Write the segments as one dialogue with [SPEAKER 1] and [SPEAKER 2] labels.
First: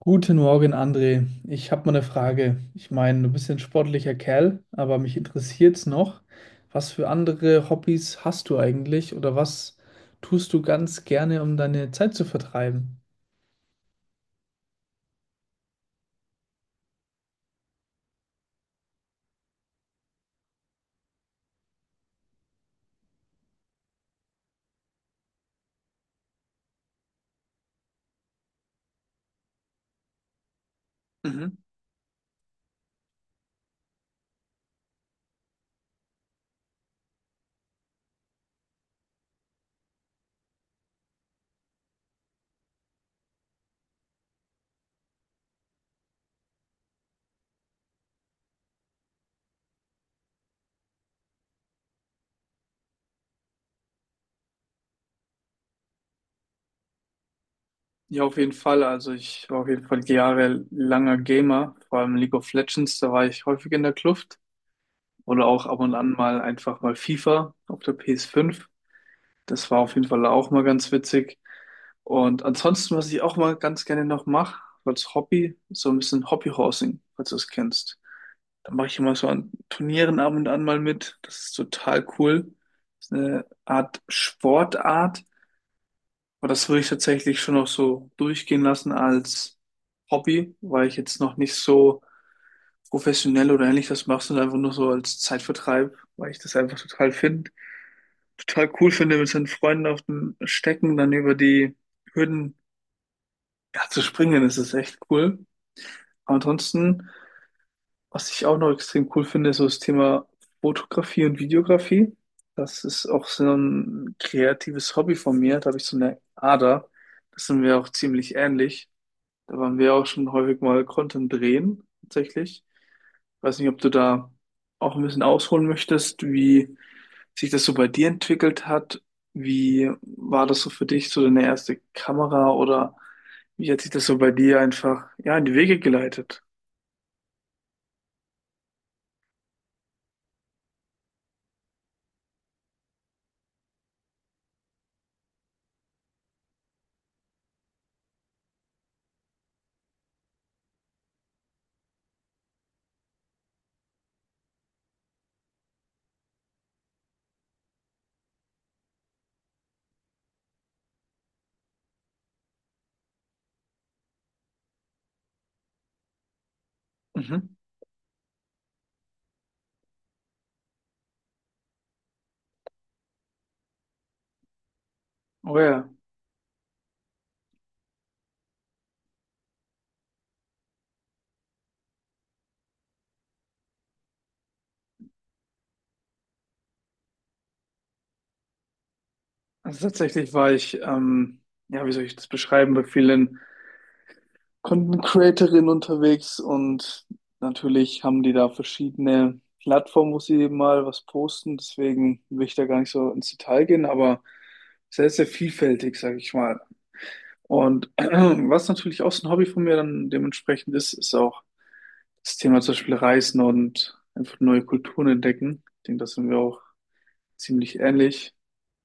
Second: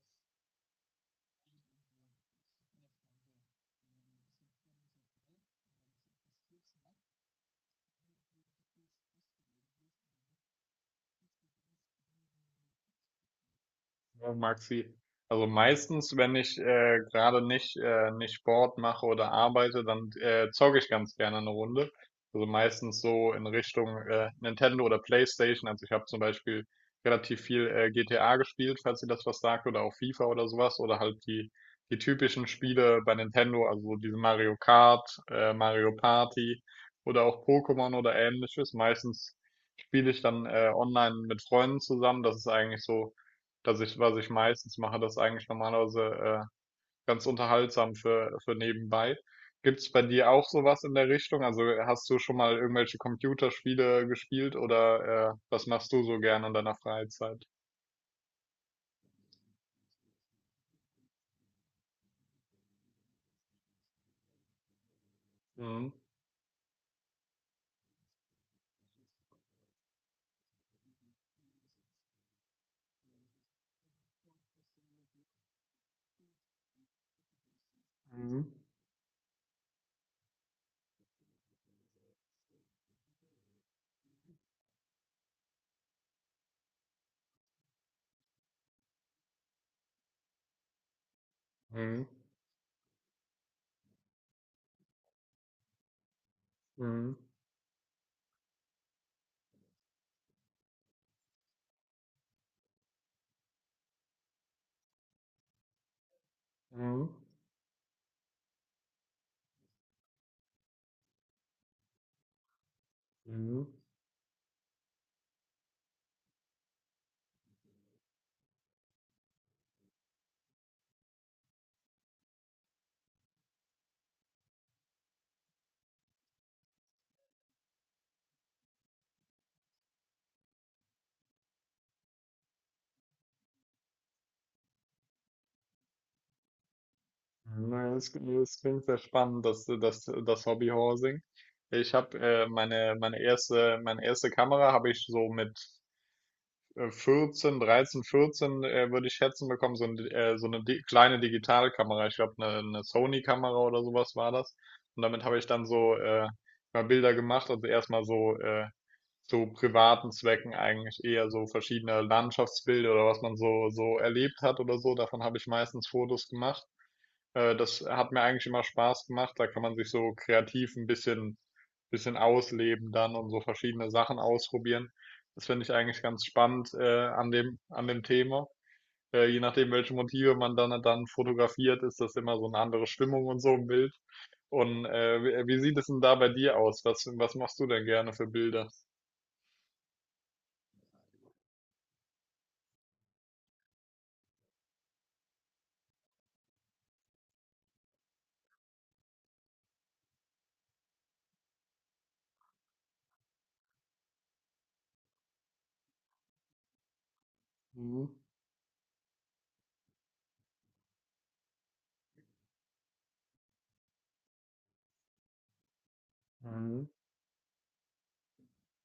[SPEAKER 1] Guten Morgen, André. Ich habe mal eine Frage. Ich meine, du bist ein sportlicher Kerl, aber mich interessiert's noch, was für andere Hobbys hast du eigentlich oder was tust du ganz gerne, um deine Zeit zu vertreiben?
[SPEAKER 2] Ja, Maxi, also meistens, wenn ich gerade nicht, nicht Sport mache oder arbeite, dann zocke ich ganz gerne eine Runde. Also meistens so in Richtung Nintendo oder PlayStation. Also ich habe zum Beispiel relativ viel GTA gespielt, falls ihr das was sagt, oder auch FIFA oder sowas, oder halt die,
[SPEAKER 1] Mhm.
[SPEAKER 2] die typischen Spiele bei Nintendo, also so diese Mario Kart, Mario Party oder auch Pokémon oder ähnliches. Meistens spiele ich dann online mit Freunden zusammen. Das ist eigentlich so, dass ich, was ich meistens mache, das eigentlich normalerweise ganz unterhaltsam für, nebenbei. Gibt's bei dir auch sowas in der Richtung? Also hast du schon mal irgendwelche Computerspiele gespielt oder was machst du so gerne in deiner Freizeit?
[SPEAKER 1] Ja, auf jeden Fall. Also ich war auf jeden Fall jahrelanger Gamer, vor allem League of Legends, da war ich häufig in der Kluft. Oder auch ab
[SPEAKER 2] Mhm.
[SPEAKER 1] und an mal einfach mal FIFA auf der PS5. Das war auf jeden Fall auch mal ganz witzig. Und ansonsten, was ich auch mal ganz gerne noch mache, als Hobby, so ein bisschen Hobbyhorsing, falls du es kennst.
[SPEAKER 2] Mhm.
[SPEAKER 1] Da mache ich immer so an Turnieren ab und an mal mit. Das ist total cool. Das ist eine Art Sportart, aber das würde ich tatsächlich schon noch so durchgehen lassen als Hobby, weil ich jetzt noch nicht so
[SPEAKER 2] Mhm.
[SPEAKER 1] professionell oder ähnlich das mache, sondern einfach nur so als Zeitvertreib, weil ich das einfach total
[SPEAKER 2] Mhm.
[SPEAKER 1] finde total cool finde, mit seinen Freunden auf dem Stecken dann über die Hürden, ja, zu springen ist es echt cool. Aber ansonsten,
[SPEAKER 2] Mhm.
[SPEAKER 1] was ich auch noch extrem cool finde, ist so das Thema Fotografie und Videografie. Das ist auch so
[SPEAKER 2] Mhm.
[SPEAKER 1] ein kreatives Hobby von mir. Da habe ich so eine Ader. Das sind wir auch ziemlich ähnlich. Da waren wir auch schon häufig mal Content drehen, tatsächlich. Ich weiß nicht, ob du da auch ein bisschen ausholen möchtest, wie sich das so bei dir entwickelt hat. Wie war das so für dich, so deine erste Kamera oder wie hat sich das so bei dir einfach, ja, in die Wege geleitet?
[SPEAKER 2] Na, das klingt sehr spannend, das Hobby. Ich habe Meine erste Kamera habe ich so mit 14, 13, 14, würde ich schätzen bekommen, so, so eine di kleine Digitalkamera. Ich glaube, eine Sony-Kamera oder sowas war das. Und damit habe ich dann so mal Bilder gemacht, also erstmal so zu privaten Zwecken eigentlich eher so verschiedene Landschaftsbilder oder was man so erlebt hat oder so. Davon habe ich meistens Fotos gemacht.
[SPEAKER 1] Mhm.
[SPEAKER 2] Das hat mir eigentlich immer Spaß gemacht. Da kann man sich so kreativ ein bisschen ausleben dann und so verschiedene Sachen ausprobieren. Das
[SPEAKER 1] Oh
[SPEAKER 2] finde ich
[SPEAKER 1] ja,
[SPEAKER 2] eigentlich ganz spannend, an dem Thema. Je nachdem, welche Motive man dann fotografiert, ist das immer so eine andere Stimmung und so im Bild. Und wie sieht es denn da bei dir aus? Was machst du denn gerne für Bilder?
[SPEAKER 1] also tatsächlich war ich, ja, wie soll ich das beschreiben, bei vielen Content Creatorinnen unterwegs und natürlich haben die da verschiedene Plattformen, wo sie mal was posten, deswegen will ich da gar nicht so ins Detail gehen, aber sehr, sehr vielfältig, sage ich mal. Und was natürlich auch so ein Hobby von mir dann dementsprechend ist, ist auch das Thema zum Beispiel Reisen und einfach neue Kulturen entdecken. Ich denke, da sind wir auch ziemlich ähnlich.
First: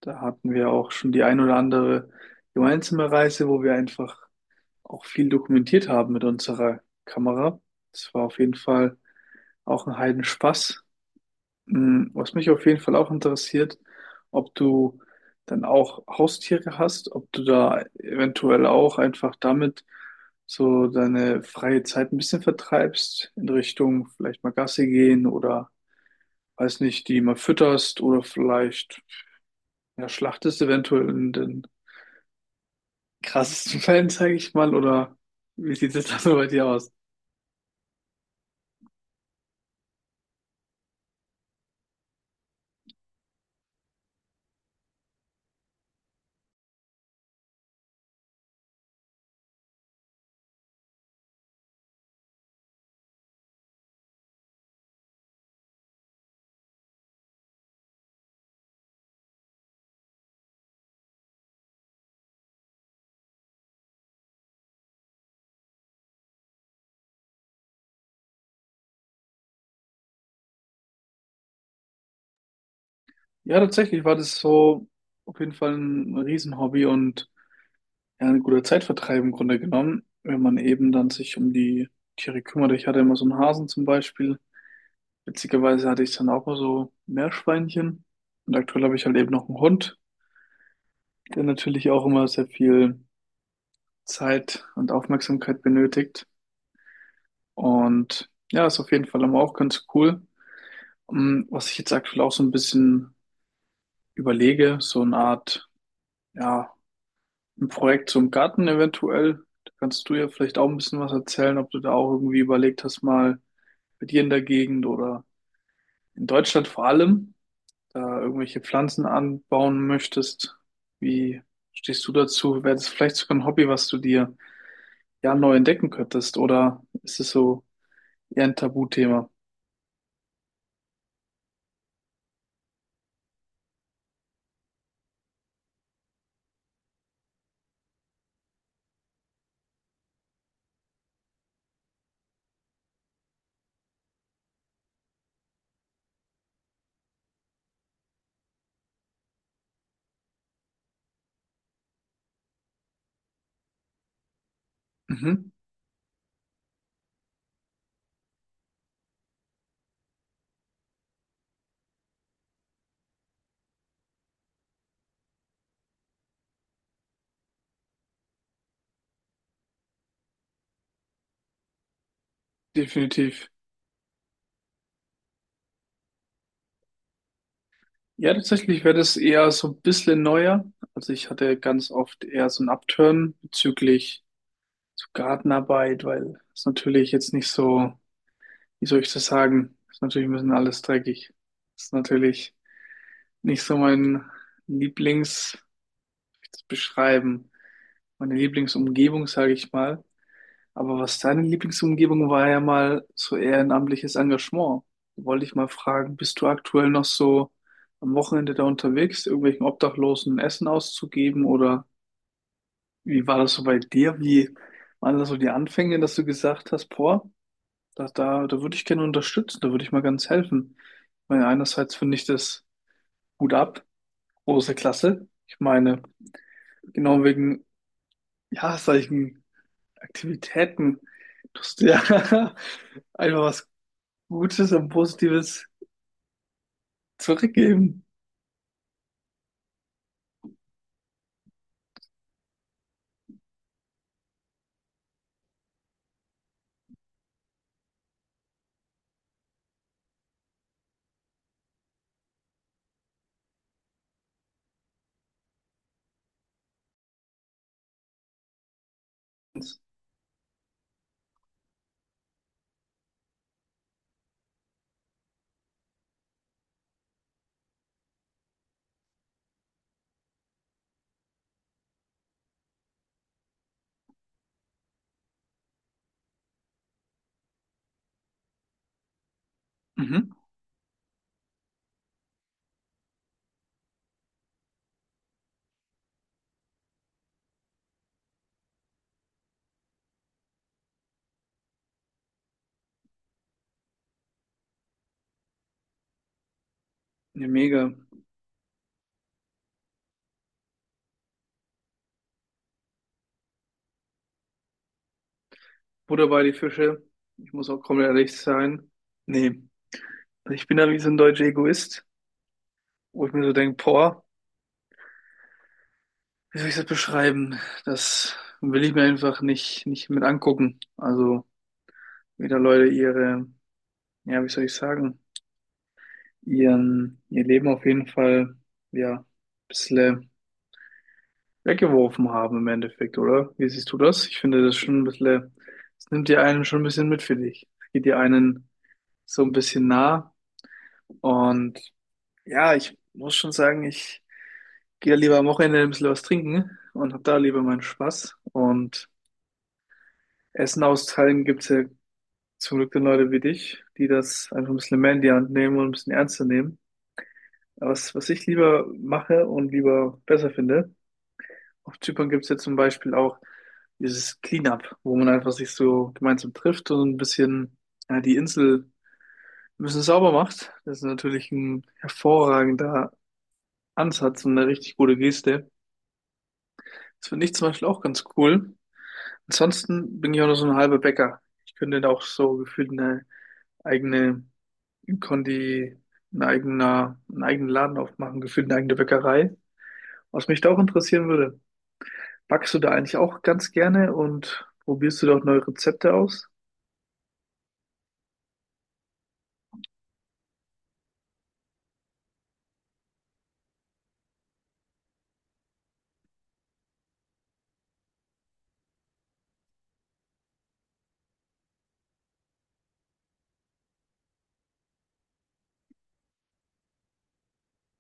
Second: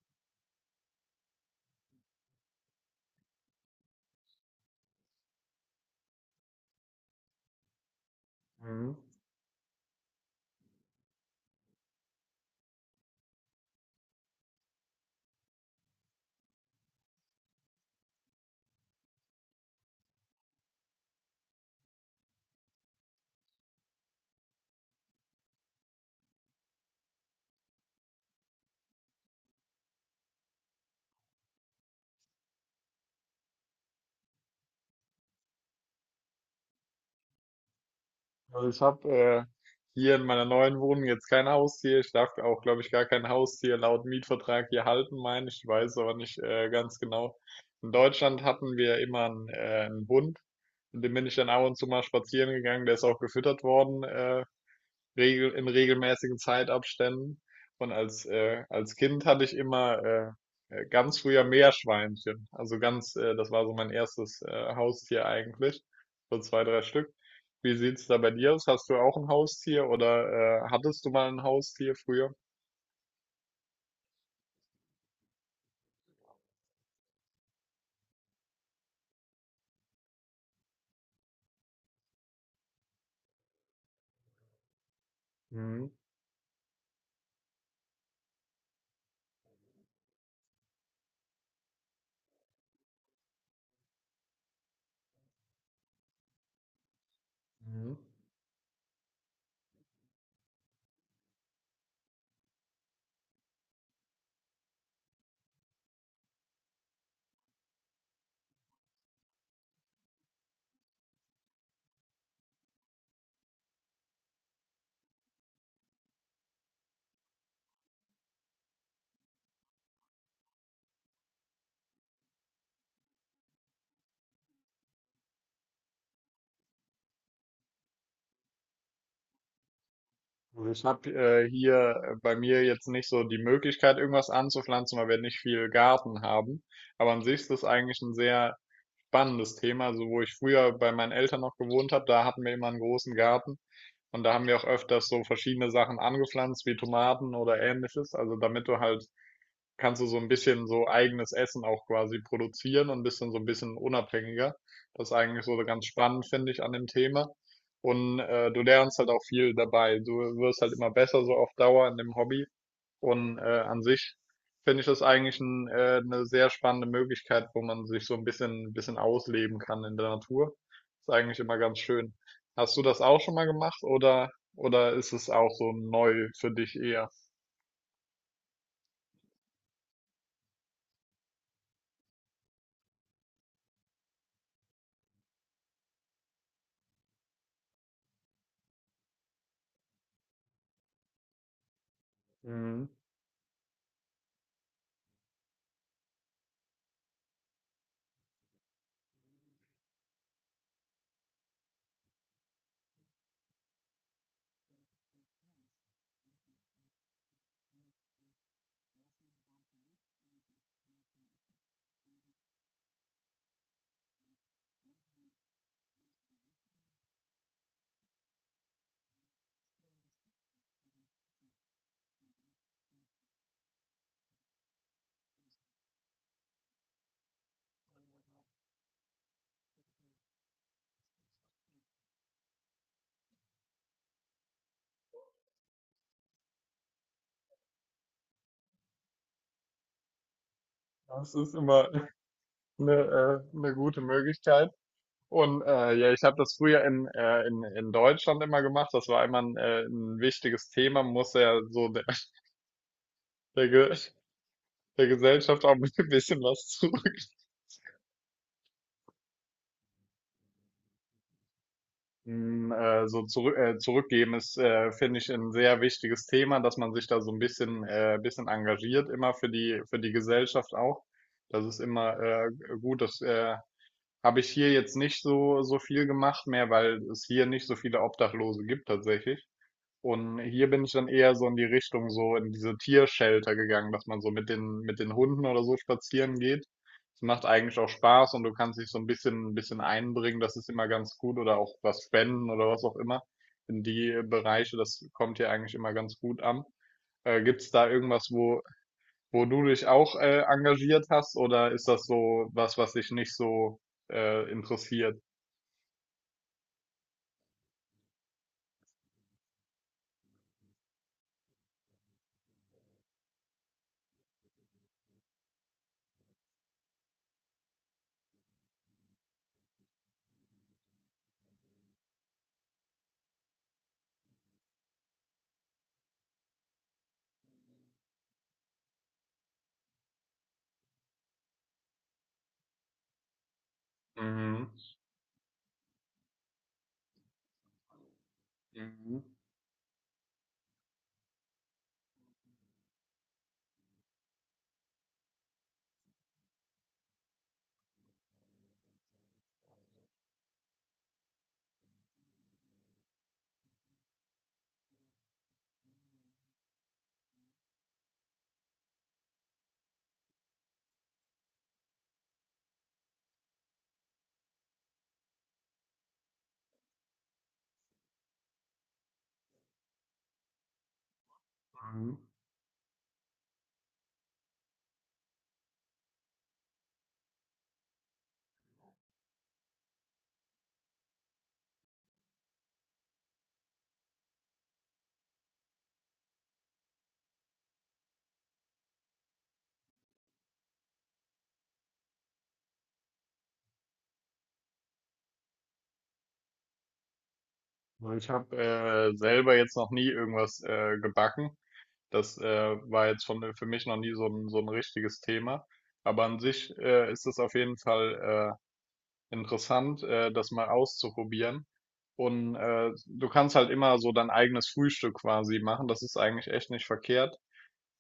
[SPEAKER 1] Da hatten wir auch schon die ein oder andere gemeinsame Reise, wo wir einfach auch viel dokumentiert haben mit unserer Kamera. Das war auf jeden Fall auch ein Heidenspaß. Mm. Was mich auf jeden Fall auch interessiert, ob du dann auch Haustiere hast, ob du da eventuell auch einfach damit so deine freie Zeit ein bisschen vertreibst, in Richtung vielleicht mal Gassi gehen oder weiß nicht, die mal fütterst oder vielleicht, ja, schlachtest eventuell in den krassesten Fällen, sage ich mal, oder wie sieht es da so bei dir aus?
[SPEAKER 2] Also ich habe hier in meiner neuen Wohnung jetzt kein Haustier. Ich darf auch, glaube ich, gar kein Haustier laut Mietvertrag hier halten, meine ich. Ich weiß aber nicht ganz genau. In Deutschland hatten wir immer einen Hund. Mit dem bin ich dann ab und zu mal spazieren gegangen. Der ist auch gefüttert worden, regel in regelmäßigen Zeitabständen. Und als Kind hatte ich immer ganz früher Meerschweinchen. Also das war so mein erstes Haustier eigentlich. So zwei, drei Stück. Wie sieht's da bei dir aus? Hast du auch ein Haustier oder hattest du mal ein Haustier früher?
[SPEAKER 1] Ja, tatsächlich war das so auf jeden Fall ein Riesenhobby und, ja, ein guter Zeitvertreib im Grunde genommen, wenn man eben dann sich um die Tiere kümmert. Ich hatte immer so einen Hasen zum Beispiel. Witzigerweise
[SPEAKER 2] Mhm.
[SPEAKER 1] hatte ich dann auch mal so Meerschweinchen. Und aktuell habe ich halt eben noch einen Hund, der natürlich auch immer sehr viel Zeit und Aufmerksamkeit benötigt.
[SPEAKER 2] Mhm.
[SPEAKER 1] Und ja, ist auf jeden Fall immer auch ganz cool. Mm. Was ich jetzt aktuell auch so ein bisschen überlege, so eine Art, ja, ein Projekt zum Garten eventuell. Da kannst du ja vielleicht auch ein bisschen was erzählen, ob du da auch irgendwie überlegt hast, mal bei dir in der Gegend oder in Deutschland vor allem, da irgendwelche Pflanzen anbauen möchtest, wie stehst du dazu? Wäre das vielleicht sogar ein Hobby, was du dir ja neu entdecken könntest? Oder ist es so eher ein Tabuthema?
[SPEAKER 2] Also ich habe hier bei mir jetzt nicht so die Möglichkeit, irgendwas anzupflanzen, weil wir nicht viel Garten haben. Aber an sich ist das eigentlich ein sehr spannendes Thema. Also wo ich früher bei meinen Eltern noch gewohnt habe, da hatten wir immer einen großen Garten und da haben wir auch öfters so verschiedene Sachen angepflanzt, wie Tomaten oder ähnliches. Also kannst du so ein bisschen so eigenes Essen auch quasi produzieren und bist dann so ein bisschen unabhängiger. Das ist eigentlich
[SPEAKER 1] Mhm,
[SPEAKER 2] so ganz spannend, finde ich, an dem Thema. Und du lernst halt auch viel dabei. Du wirst halt immer besser so auf Dauer in dem Hobby. Und an sich finde ich das eigentlich eine sehr spannende Möglichkeit, wo man sich so ein bisschen ausleben kann in der Natur. Ist eigentlich immer ganz schön. Hast du das auch schon mal
[SPEAKER 1] definitiv.
[SPEAKER 2] gemacht oder ist es auch so neu für dich eher?
[SPEAKER 1] Ja, tatsächlich wäre das eher so ein bisschen neuer. Also ich hatte ganz oft eher so ein Upturn bezüglich so Gartenarbeit, weil es natürlich jetzt nicht so, wie soll ich das sagen, ist natürlich ein bisschen alles dreckig. Ist natürlich
[SPEAKER 2] Mhm.
[SPEAKER 1] nicht so mein Lieblings, wie soll ich das beschreiben, meine Lieblingsumgebung, sage ich mal. Aber was deine Lieblingsumgebung war, ja mal so ehrenamtliches Engagement. Da wollte ich mal fragen, bist du aktuell noch so am Wochenende da unterwegs, irgendwelchen Obdachlosen Essen auszugeben oder wie war das so bei dir? Wie waren das so die Anfänge, dass du gesagt hast, boah, da würde ich gerne unterstützen, da würde ich mal ganz helfen. Ich meine, einerseits finde ich das gut ab, große Klasse. Ich meine, genau wegen, ja, solchen Aktivitäten tust du ja einfach was Gutes und Positives zurückgeben.
[SPEAKER 2] Das ist immer eine gute Möglichkeit. Und ja, ich habe das früher in Deutschland immer gemacht. Das war immer ein wichtiges Thema, muss ja so der, Ge der Gesellschaft auch ein bisschen was zurück. So zurückgeben ist, finde ich, ein sehr wichtiges Thema, dass man sich da so ein bisschen engagiert, immer für die Gesellschaft auch. Das ist immer, gut. Das habe ich hier jetzt nicht so viel gemacht mehr, weil es hier nicht so viele Obdachlose gibt tatsächlich.
[SPEAKER 1] Mhm.
[SPEAKER 2] Und hier bin ich dann eher so in die Richtung, so in diese Tiershelter gegangen, dass man so mit den Hunden oder so spazieren geht. Es macht eigentlich auch Spaß und du kannst dich so ein bisschen einbringen, das ist immer ganz gut oder auch was spenden oder was auch immer. In die Bereiche, das kommt hier eigentlich immer ganz gut an.
[SPEAKER 1] Ja,
[SPEAKER 2] Gibt's da
[SPEAKER 1] mega.
[SPEAKER 2] irgendwas, wo du dich auch engagiert hast oder ist das so was, was dich nicht so interessiert?
[SPEAKER 1] Butter bei die Fische. Ich muss auch komplett ehrlich sein. Nee, also ich bin da wie so ein deutscher Egoist, wo ich mir so denke, boah, wie soll ich das beschreiben? Das will ich mir einfach nicht mit angucken. Also, wie da Leute ihre, ja, wie soll ich sagen, ihr Leben auf jeden Fall, ja, ein bisschen weggeworfen haben im Endeffekt, oder? Wie siehst du das? Ich finde
[SPEAKER 2] Mhm.
[SPEAKER 1] das schon ein bisschen, es nimmt dir einen schon ein bisschen mit, finde ich. Es geht dir einen
[SPEAKER 2] Mhm.
[SPEAKER 1] so ein bisschen nah. Und ja, ich muss schon sagen, ich gehe lieber am Wochenende ein bisschen was trinken und habe da lieber meinen Spaß. Und Essen austeilen gibt's ja zum Glück dann Leute wie dich, die das einfach ein bisschen mehr in die Hand nehmen und ein bisschen ernster nehmen. Aber was, was ich lieber mache und lieber besser finde, auf Zypern gibt es ja zum Beispiel auch dieses Cleanup, wo man einfach sich so gemeinsam trifft und ein bisschen, ja, die Insel ein bisschen sauber macht. Das ist natürlich ein
[SPEAKER 2] Mhm.
[SPEAKER 1] hervorragender Ansatz und eine richtig gute Geste. Das finde ich zum Beispiel auch ganz cool. Ansonsten bin ich auch noch so ein halber Bäcker. Ich könnte da auch so gefühlt eine eigene Kondi, ein eigener, einen eigenen Laden aufmachen, gefühlt eine eigene Bäckerei. Was mich da auch interessieren würde, backst du da eigentlich auch ganz gerne und probierst du dort neue Rezepte aus?
[SPEAKER 2] Weil Ich habe selber jetzt noch nie irgendwas gebacken. Das war jetzt schon für mich noch nie so ein richtiges Thema. Aber an sich ist es auf jeden Fall interessant, das mal auszuprobieren. Und du kannst halt immer so dein eigenes Frühstück quasi machen. Das ist eigentlich echt nicht verkehrt,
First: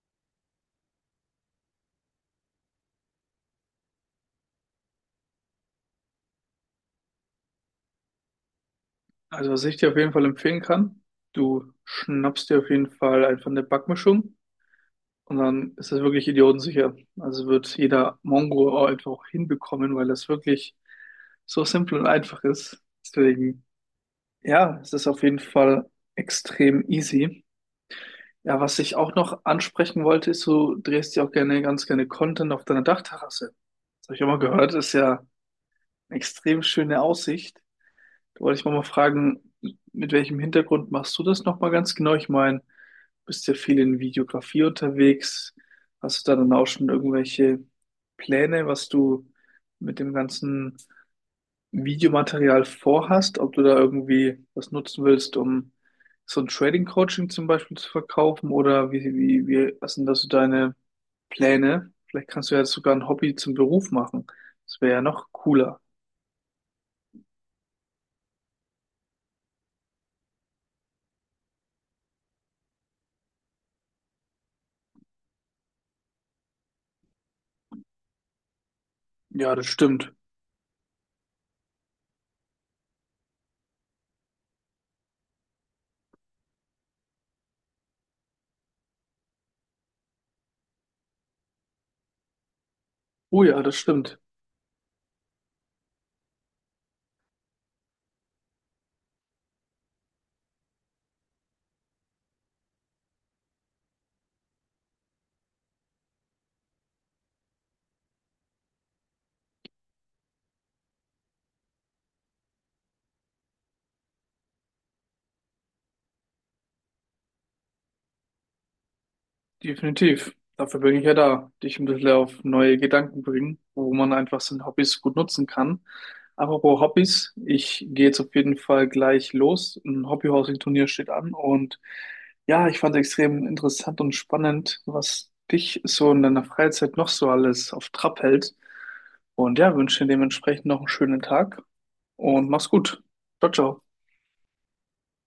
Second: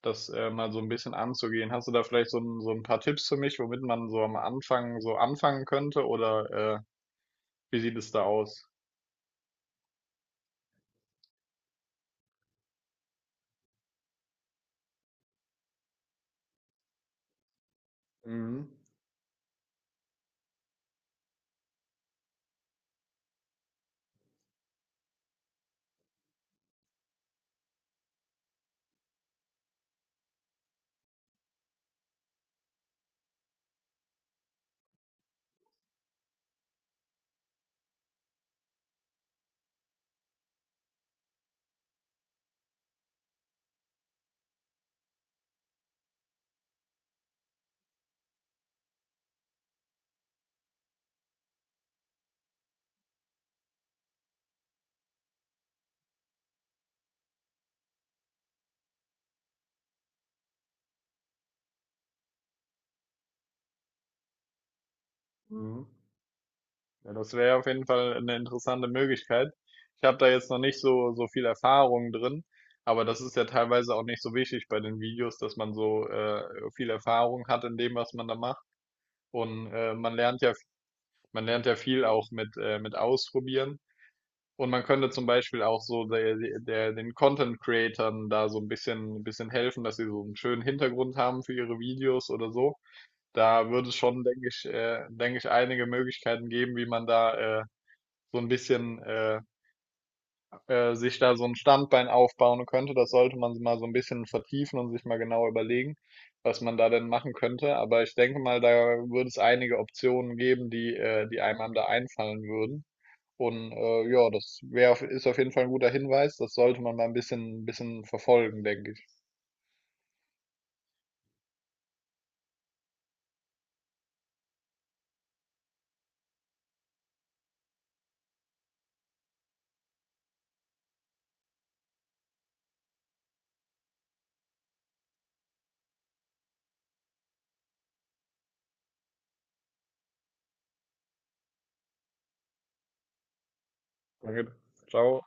[SPEAKER 2] das mal so ein bisschen anzugehen. Hast du da vielleicht so ein paar Tipps für mich, womit man so am Anfang so anfangen könnte? Oder wie sieht es da aus?
[SPEAKER 1] Also, was ich dir auf jeden Fall empfehlen kann, du schnappst dir auf jeden Fall einfach eine Backmischung und dann ist das wirklich idiotensicher. Also wird jeder
[SPEAKER 2] Mhm.
[SPEAKER 1] Mongo auch einfach auch hinbekommen, weil das wirklich so simpel und einfach ist. Deswegen, ja, es ist auf jeden Fall extrem easy. Ja, was ich auch noch ansprechen wollte, ist, du drehst ja auch gerne, ganz gerne Content auf deiner Dachterrasse. Das habe ich auch mal gehört, ist ja extrem schöne Aussicht. Da wollte ich mal fragen, mit welchem Hintergrund machst du das nochmal ganz genau? Ich meine, bist ja viel in Videografie unterwegs. Hast du da dann auch schon irgendwelche Pläne, was du mit dem ganzen Videomaterial vorhast? Ob du da irgendwie was nutzen willst, um so ein Trading-Coaching zum Beispiel zu verkaufen? Oder wie, was sind da so deine Pläne? Vielleicht kannst du ja sogar ein Hobby zum Beruf machen. Das wäre ja noch cooler.
[SPEAKER 2] Mhm. Ja, das wäre auf jeden Fall eine interessante Möglichkeit. Ich habe da jetzt noch nicht so viel Erfahrung drin, aber das ist ja teilweise auch nicht so wichtig bei den Videos, dass man so viel Erfahrung hat in dem, was man da macht.
[SPEAKER 1] Ja, das
[SPEAKER 2] Und
[SPEAKER 1] stimmt.
[SPEAKER 2] man lernt ja viel auch mit Ausprobieren. Und man könnte zum Beispiel auch so den Content-Creatern da so ein bisschen helfen, dass sie so einen schönen Hintergrund haben für ihre Videos oder so.
[SPEAKER 1] Oh ja,
[SPEAKER 2] Da
[SPEAKER 1] das
[SPEAKER 2] würde es
[SPEAKER 1] stimmt.
[SPEAKER 2] schon, denke ich, einige Möglichkeiten geben, wie man da, so ein bisschen sich da so ein Standbein aufbauen könnte. Das sollte man mal so ein bisschen vertiefen und sich mal genau überlegen, was man da denn machen könnte. Aber ich denke mal, da würde es einige Optionen geben, die einem da einfallen würden. Und ja, das ist auf jeden Fall ein guter Hinweis. Das sollte man mal ein bisschen verfolgen, denke ich.
[SPEAKER 1] Definitiv. Dafür bin ich ja da. Dich ein bisschen auf neue Gedanken bringen, wo man einfach seine Hobbys gut nutzen kann. Apropos Hobbys, ich gehe jetzt auf jeden Fall gleich los. Ein Hobbyhousing-Turnier steht an und, ja, ich fand es extrem interessant und spannend, was dich so in deiner Freizeit noch so alles auf Trab hält. Und ja, wünsche dir dementsprechend noch einen schönen Tag und mach's gut. Ciao, ciao.
[SPEAKER 2] Danke. Ciao.